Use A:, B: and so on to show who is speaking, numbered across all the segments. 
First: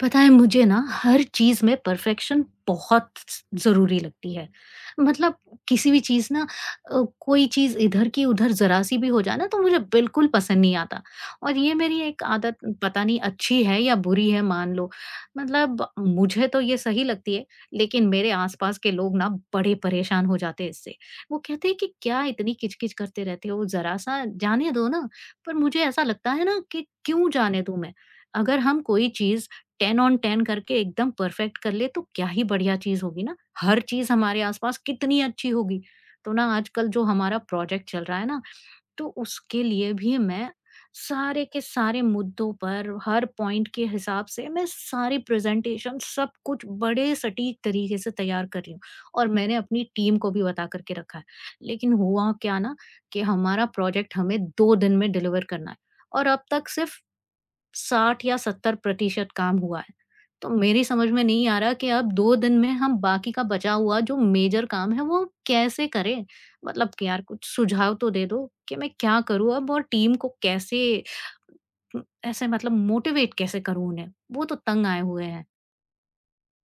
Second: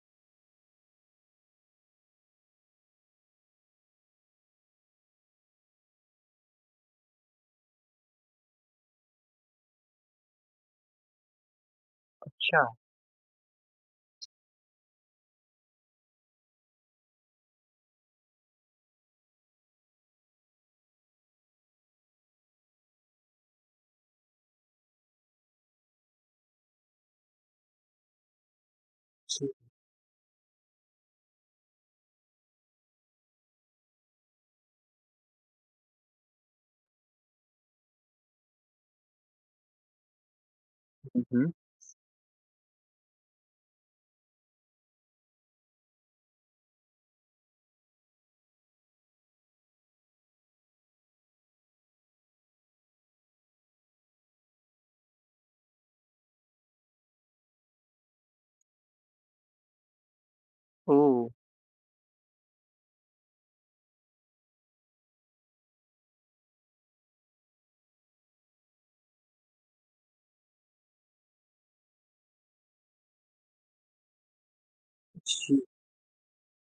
A: पता है मुझे ना हर चीज़ में परफेक्शन बहुत ज़रूरी लगती है। मतलब किसी भी चीज़ ना कोई चीज़ इधर की उधर ज़रा-सी भी हो जाए ना तो मुझे बिल्कुल पसंद नहीं आता और ये मेरी एक आदत
B: अच्छा।
A: पता नहीं अच्छी है या बुरी है मान लो। मतलब मुझे तो ये सही लगती है, लेकिन मेरे आस-पास के लोग ना बड़े परेशान हो जाते हैं इससे। वो कहते हैं कि क्या इतनी किच-किच करते रहते हो, ज़रा-सा जाने दो ना। पर मुझे ऐसा लगता है ना कि क्यों जाने दूँ मैं? अगर हम कोई
B: जी।
A: चीज़ 10 ऑन 10 करके एकदम परफेक्ट कर ले तो क्या ही बढ़िया चीज़ होगी ना, हर चीज़ हमारे आसपास कितनी अच्छी होगी। तो ना आजकल जो हमारा प्रोजेक्ट चल रहा है ना, तो उसके लिए भी मैं
B: हुँ,
A: सारे
B: हुँ।
A: के सारे मुद्दों पर, हर पॉइंट के हिसाब से मैं सारी प्रेज़ेंटेशन सब कुछ बड़े सटीक तरीके से तैयार कर रही हूँ और मैंने अपनी टीम को भी बता कर के रखा है। लेकिन हुआ क्या ना कि हमारा प्रोजेक्ट हमें 2 दिन में डिलीवर करना है और अब तक सिर्फ 60 या 70% काम हुआ है। तो मेरी समझ
B: ओह!
A: में नहीं आ रहा कि अब 2 दिन में हम बाकी का बचा हुआ जो मेजर काम है वो कैसे करें? मतलब कि यार कुछ सुझाव तो दे दो कि मैं क्या करूँ अब और टीम को कैसे, ऐसे मतलब मोटिवेट कैसे करूँ उन्हें? वो तो तंग आए हुए हैं।
B: जी,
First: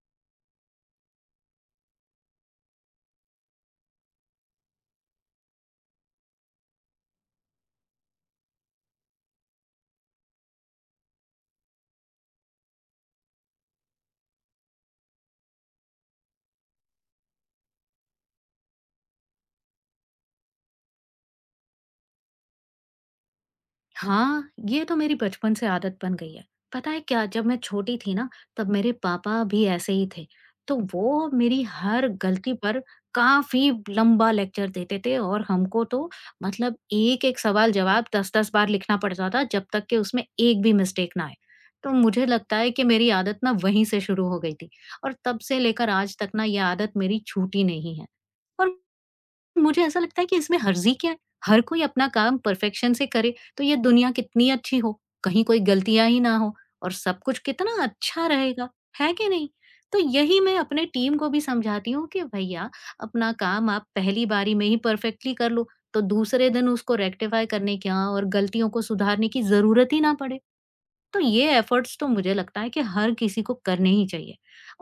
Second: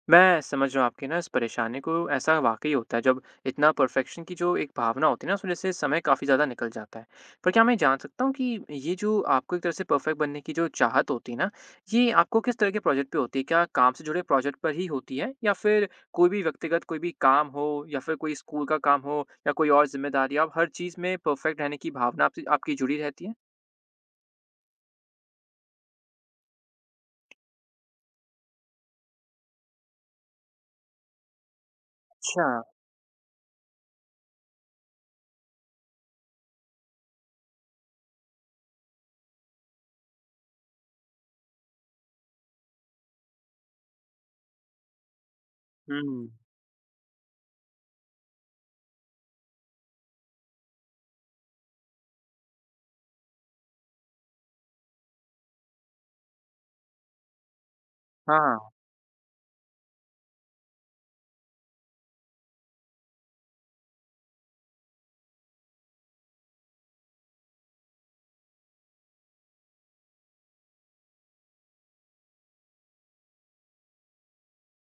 B: मैं समझ रहा हूँ आपकी ना इस परेशानी को, ऐसा वाक़ई होता है जब इतना परफ़ेक्शन की जो एक भावना होती है ना, उस वज़ह से समय काफ़ी ज़्यादा निकल जाता है। पर क्या मैं जान सकता हूँ कि ये जो आपको एक तरह से परफ़ेक्ट बनने की जो चाहत होती है ना, ये आपको किस तरह के प्रोजेक्ट पे होती है? क्या काम से जुड़े प्रोजेक्ट पर ही होती है या फिर कोई भी व्यक्तिगत कोई भी काम हो या फिर कोई स्कूल का काम हो या कोई और ज़िम्मेदारी, आप हर चीज़ में परफ़ेक्ट रहने की भावना आपसे आपकी जुड़ी रहती है?
A: हाँ, ये तो मेरी बचपन से आदत बन गई है। पता है क्या, जब मैं छोटी थी ना तब मेरे पापा भी ऐसे ही थे। तो वो मेरी हर
B: अच्छा।
A: गलती पर काफ़ी लंबा लेक्चर देते थे और हमको तो मतलब एक-एक सवाल जवाब 10-10 बार लिखना पड़ता था जब तक कि उसमें एक भी मिस्टेक ना आए। तो मुझे लगता है कि मेरी आदत ना वहीं से शुरू हो गई थी और तब से लेकर आज
B: हुँ।
A: तक ना ये आदत मेरी छूटी नहीं है। और मुझे ऐसा लगता है कि इसमें हर्ज़ी क्या है? हर कोई अपना काम परफ़ेक्शन से करे, तो ये दुनिया कितनी अच्छी हो, कहीं कोई गलतियाँ ही ना हो और सब कुछ कितना अच्छा
B: हाँ।
A: रहेगा, है कि नहीं? तो यही मैं अपने टीम को भी समझाती हूँ कि भैया, अपना काम आप पहली बारी में ही परफ़ेक्टली कर लो, तो दूसरे दिन उसको रेक्टिफ़ाई करने की और गलतियों को सुधारने की ज़रूरत ही ना पड़े। तो ये एफर्ट्स तो मुझे लगता है कि हर किसी को करने ही चाहिए।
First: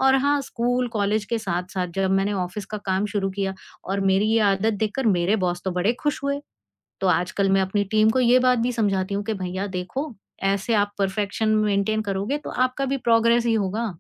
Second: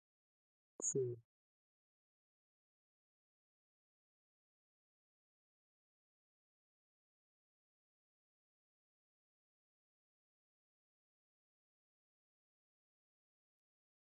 A: और हाँ, स्कूल,
B: जी।
A: कॉलेज के साथ-साथ जब मैंने ऑफ़िस का काम शुरू किया और मेरी ये आदत देखकर मेरे बॉस तो बड़े खुश हुए। तो आजकल मैं अपनी टीम को ये बात भी समझाती हूँ कि भैया देखो, ऐसे आप परफेक्शन मेंटेन करोगे तो आपका भी प्रोग्रेस ही होगा।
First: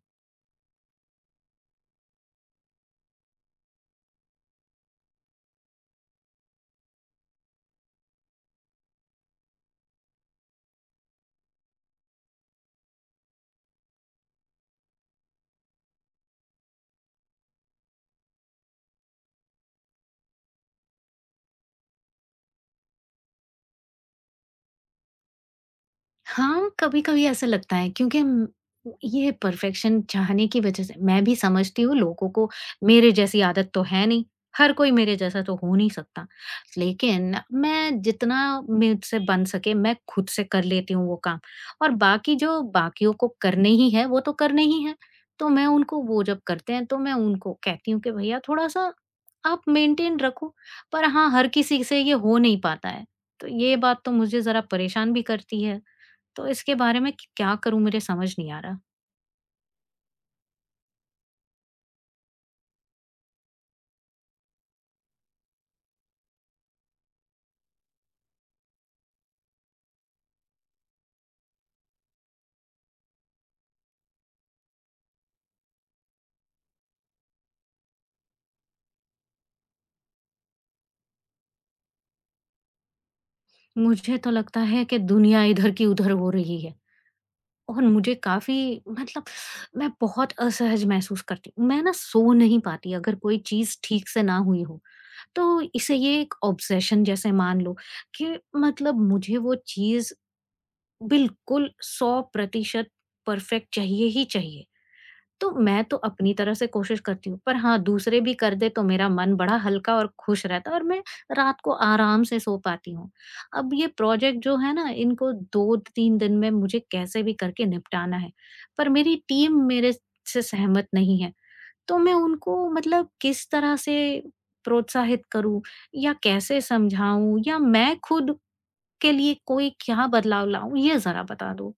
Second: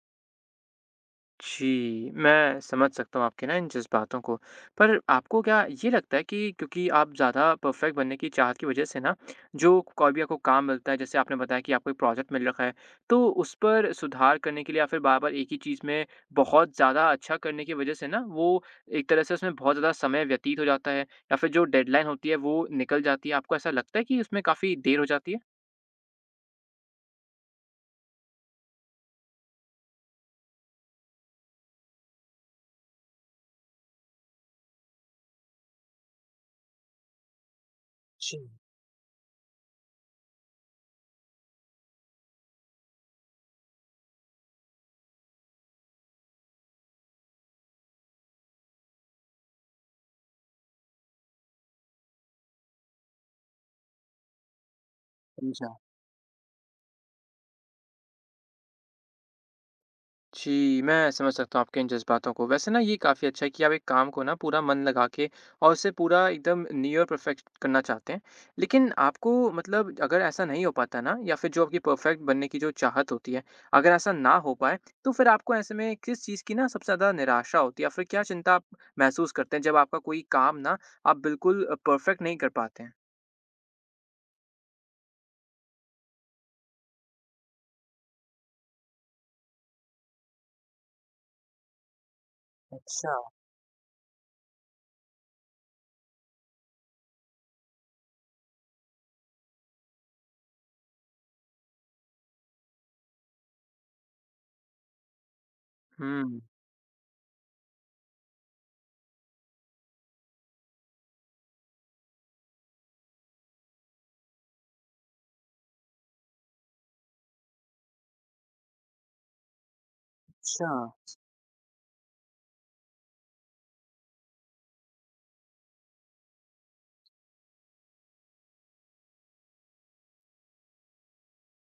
B: जी, मैं समझ सकता हूँ आपके ना इन जज़्बातों को। पर आपको क्या ये लगता है कि क्योंकि आप ज़्यादा परफ़ेक्ट बनने की चाहत की वज़ह से ना, जो कोई भी आपको काम मिलता है, जैसे आपने बताया कि आपको एक प्रोजेक्ट मिल रखा है, तो उस पर सुधार करने के लिए या फिर बार-बार एक ही चीज़ में बहुत ज़्यादा अच्छा करने की वज़ह से ना, वो एक तरह से उसमें बहुत ज़्यादा समय व्यतीत हो जाता है या फिर जो डेडलाइन होती है, वो निकल जाती है? आपको ऐसा लगता है कि उसमें काफ़ी देर हो जाती
A: हाँ, कभी-कभी ऐसा लगता है, क्योंकि म ये परफेक्शन चाहने की वज़ह से मैं भी समझती हूँ लोगों को, मेरे जैसी आदत तो है नहीं, हर कोई मेरे जैसा तो हो नहीं सकता। लेकिन मैं जितना मुझसे बन सके मैं खुद से कर लेती हूँ वो काम, और बाकी जो बाकियों को करने ही हैं, वो तो करने ही हैं। तो मैं उनको वो जब करते हैं तो मैं उनको कहती हूँ कि भैया, थोड़ा-सा आप मेंटेन रखो, पर हाँ, हर किसी से ये हो नहीं पाता है। तो ये बात तो मुझे ज़रा परेशान भी करती
B: है?
A: है। तो इसके बारे में क क्या करूँ मुझे समझ नहीं आ रहा।
B: जी, मैं समझ सकता हूँ आपके इन जज़्बातों को। वैसे ना ये काफ़ी अच्छा है कि आप एक काम को ना पूरा मन लगा के और उसे पूरा एकदम नियर परफेक्ट करना चाहते हैं। लेकिन आपको मतलब अगर ऐसा नहीं हो पाता ना या फिर जो आपकी परफेक्ट बनने की जो चाहत होती है, अगर ऐसा ना हो पाए तो फिर आपको ऐसे में किस चीज़ की ना सबसे ज़्यादा निराशा होती है या फिर क्या चिंता आप महसूस करते हैं जब आपका कोई काम ना आप बिल्कुल परफेक्ट नहीं कर पाते हैं?
A: मुझे तो लगता है कि दुनिया इधर की उधर हो रही है और मुझे काफ़ी मतलब मैं बहुत असहज महसूस करती हूँ। मैं ना सो नहीं पाती
B: अच्छा।
A: अगर कोई चीज़ ठीक से ना हुई हो। तो इसे ये एक ऑब्सेशन जैसे मान लो कि मतलब मुझे वो चीज़ बिल्कुल 100% परफेक्ट चाहिए ही चाहिए। तो मैं तो अपनी
B: हुँ।
A: तरफ से कोशिश करती हूँ, पर हाँ, दूसरे भी कर दें तो मेरा मन बड़ा हल्का और खुश रहता है और मैं रात को आराम से सो पाती हूँ। अब ये प्रोजेक्ट जो है ना, इनको 2-3 दिन में मुझे कैसे भी करके निपटाना है, पर मेरी टीम मेरे से
B: अच्छा।
A: सहमत नहीं है। तो मैं उनको मतलब किस तरह से प्रोत्साहित करूँ या कैसे समझाऊँ, या मैं खुद के लिए कोई क्या बदलाव लाऊँ, ये ज़रा बता दो?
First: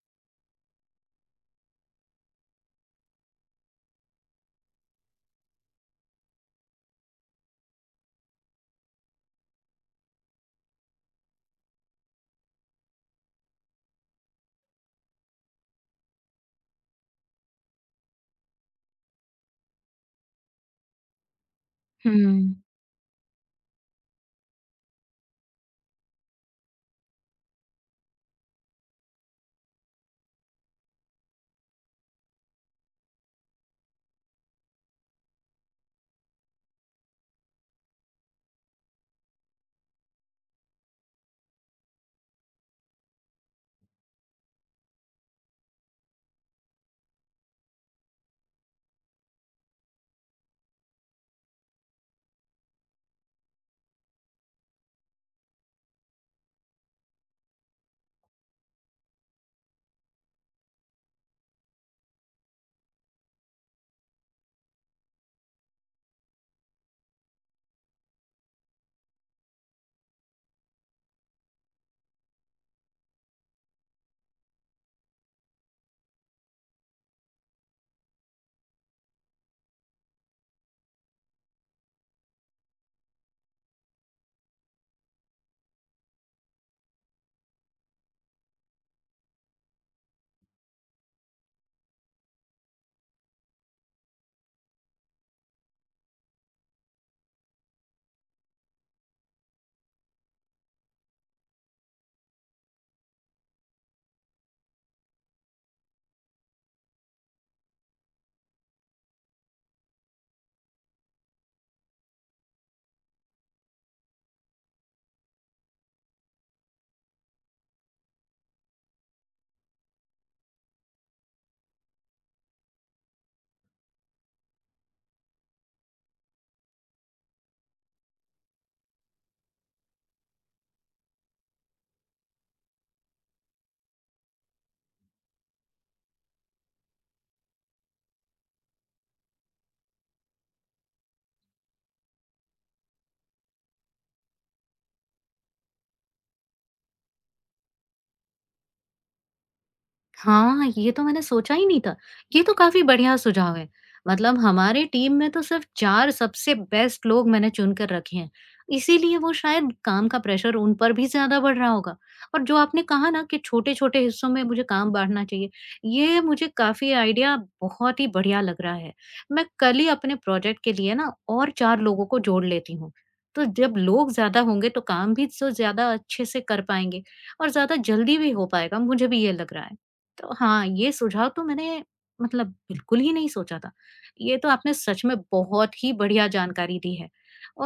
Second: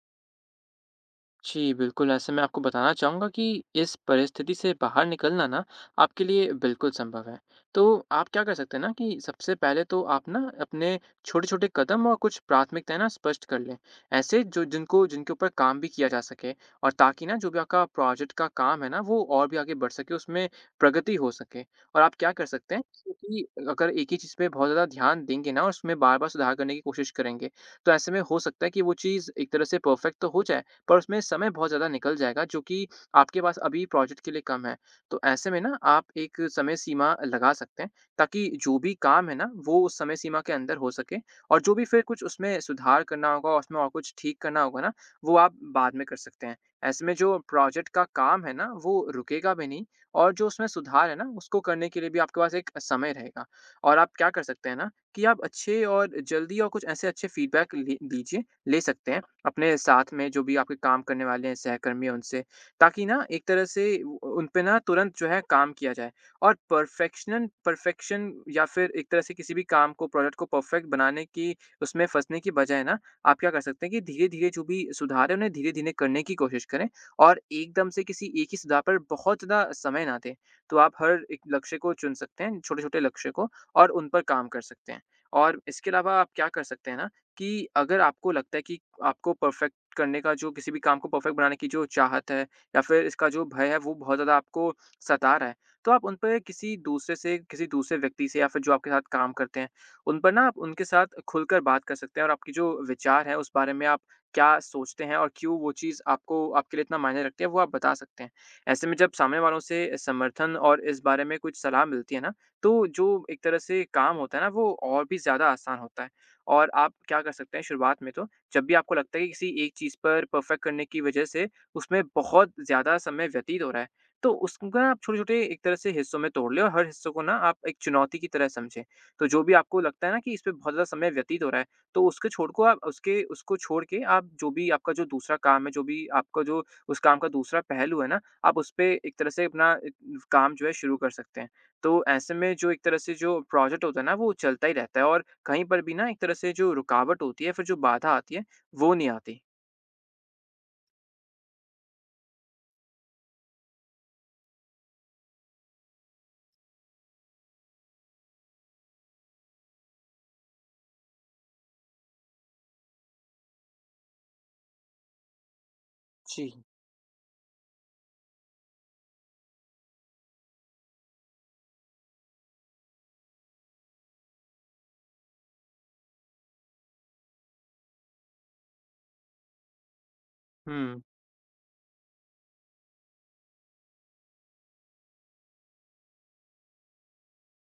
B: जी, बिल्कुल, ऐसे मैं आपको बताना चाहूँगा कि इस परिस्थिति से बाहर निकलना ना आपके लिए बिल्कुल संभव है। तो आप क्या कर सकते हैं ना कि सबसे पहले तो आप ना अपने छोटे-छोटे कदम और कुछ प्राथमिकताएँ ना स्पष्ट कर लें। ऐसे जो जिनको जिनके ऊपर काम भी किया जा सके और ताकि ना जो भी आपका प्रोजेक्ट का काम है ना वो और भी आगे बढ़ सके, उसमें प्रगति हो सके। और आप
A: हुँ।
B: क्या कर सकते हैं कि अगर एक ही चीज़ पे बहुत ज़्यादा ध्यान देंगे ना और उसमें बार-बार सुधार करने की कोशिश करेंगे, तो ऐसे में हो सकता है कि वो चीज़ एक तरह से परफेक्ट तो हो जाए पर उसमें समय बहुत ज़्यादा निकल जाएगा जो कि आपके पास अभी प्रोजेक्ट के लिए कम है। तो ऐसे में ना आप एक समय सीमा लगा सकते हैं ताकि जो भी काम है ना वो उस समय सीमा के अंदर हो सके और जो भी फिर कुछ उसमें सुधार करना होगा, उसमें और कुछ ठीक करना होगा ना वो आप बाद में कर सकते हैं। ऐसे में जो प्रोजेक्ट का काम है ना वो रुकेगा भी नहीं और जो उसमें सुधार है ना उसको करने के लिए भी आपके पास एक समय रहेगा। और आप क्या कर सकते हैं ना कि आप अच्छे और जल्दी और कुछ ऐसे अच्छे फीडबैक ले सकते हैं। अपने साथ में जो भी आपके काम करने वाले हैं सहकर्मी हैं उनसे, ताकि ना एक तरह से उ उन पे ना तुरंत जो है काम किया जाए। और परफ़ेक्शन या फिर एक तरह से किसी भी काम को प्रोडक्ट को परफ़ेक्ट बनाने की उसमें फँसने की बजाय ना आप क्या कर सकते हैं कि धीरे-धीरे जो भी सुधार है उन्हें धीरे-धीरे करने की कोशिश करें और एकदम से किसी एक ही सुधार पर बहुत ज़्यादा समय ना दें। तो आप हर एक लक्ष्य को चुन सकते हैं, छोटे-छोटे लक्ष्य को और उन पर काम कर सकते हैं। और इसके अलावा आप क्या कर सकते हैं ना कि अगर आपको लगता है कि आपको परफेक्ट करने का जो किसी भी काम को परफेक्ट बनाने की जो चाहत है या फिर इसका जो भय है वो बहुत ज़्यादा आपको सता रहा है, तो आप उन पे किसी दूसरे व्यक्ति से या फिर जो आपके साथ काम करते हैं, उन पर ना आप उनके साथ खुलकर बात कर सकते हैं और आपकी जो विचार है उस बारे में आप क्या सोचते हैं और क्यों वो चीज़ आपको आपके लिए इतना मायने रखती है वो आप बता सकते हैं। ऐसे में जब सामने वालों से समर्थन और इस बारे में कुछ सलाह मिलती है ना, तो जो एक तरह से काम होता है ना वो और भी ज़्यादा आसान होता है। और आप क्या कर सकते हैं शुरुआत में तो, जब भी आपको लगता है कि किसी एक चीज़ पर परफेक्ट करने की वजह से उसमें बहुत ज़्यादा समय व्यतीत हो रहा है, तो उसको ना आप छोटे-छोटे एक तरह से हिस्सों में तोड़ लें और हर हिस्सों को ना आप एक चुनौती की तरह समझें। तो जो भी आपको लगता है ना कि इस पे बहुत ज़्यादा समय व्यतीत हो रहा है, तो उसके छोड़ को आप उसके उसको छोड़ के आप जो भी आपका जो दूसरा काम है, जो भी आपका जो उस काम का दूसरा पहलू है ना, आप उसपे एक तरह से अपना काम जो है शुरू कर सकते हैं। तो ऐसे में जो एक तरह से जो प्रोजेक्ट होता है ना वो चलता ही रहता है और कहीं पर भी ना एक तरह से जो रुकावट होती है फिर जो बाधा आती है वो नहीं आती।
A: हाँ, ये तो मैंने सोचा ही नहीं था। ये तो काफ़ी बढ़िया सुझाव है। मतलब हमारे टीम में तो सिर्फ़ 4 सबसे बेस्ट लोग मैंने चुन कर रखे हैं। इसीलिए वो शायद काम का प्रेशर उन पर भी ज़्यादा बढ़ रहा होगा। और जो आपने कहा ना कि छोटे-छोटे हिस्सों में मुझे काम बाँटना चाहिए, ये मुझे
B: जी।
A: काफ़ी आइडिया बहुत ही बढ़िया लग रहा है। मैं कल ही अपने प्रोजेक्ट के लिए ना और 4 लोगों को जोड़ लेती हूँ। तो जब लोग ज़्यादा होंगे तो काम भी तो ज़्यादा अच्छे से कर पाएँगे और ज़्यादा जल्दी भी हो पाएगा, मुझे भी ये लग रहा है। तो हाँ, ये
B: हुँ।
A: सुझाव तो मैंने मतलब बिल्कुल ही नहीं सोचा था। ये तो आपने सच में बहुत ही बढ़िया जानकारी दी है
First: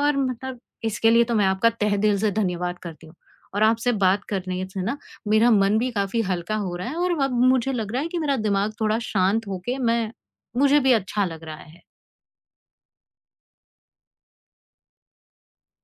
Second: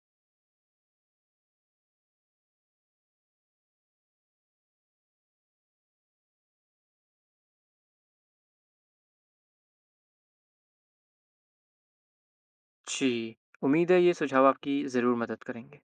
A: और मतलब इसके लिए तो मैं आपका तहे दिल से धन्यवाद करती हूँ। और आपसे बात करने से ना मेरा मन भी काफ़ी हल्का हो रहा है और अब मुझे लग रहा है कि मेरा दिमाग थोड़ा शांत होके मैं मुझे भी अच्छा लग रहा है।
B: जी। उम्मीद है ये सुझाव आपकी ज़रूर मदद करेंगे।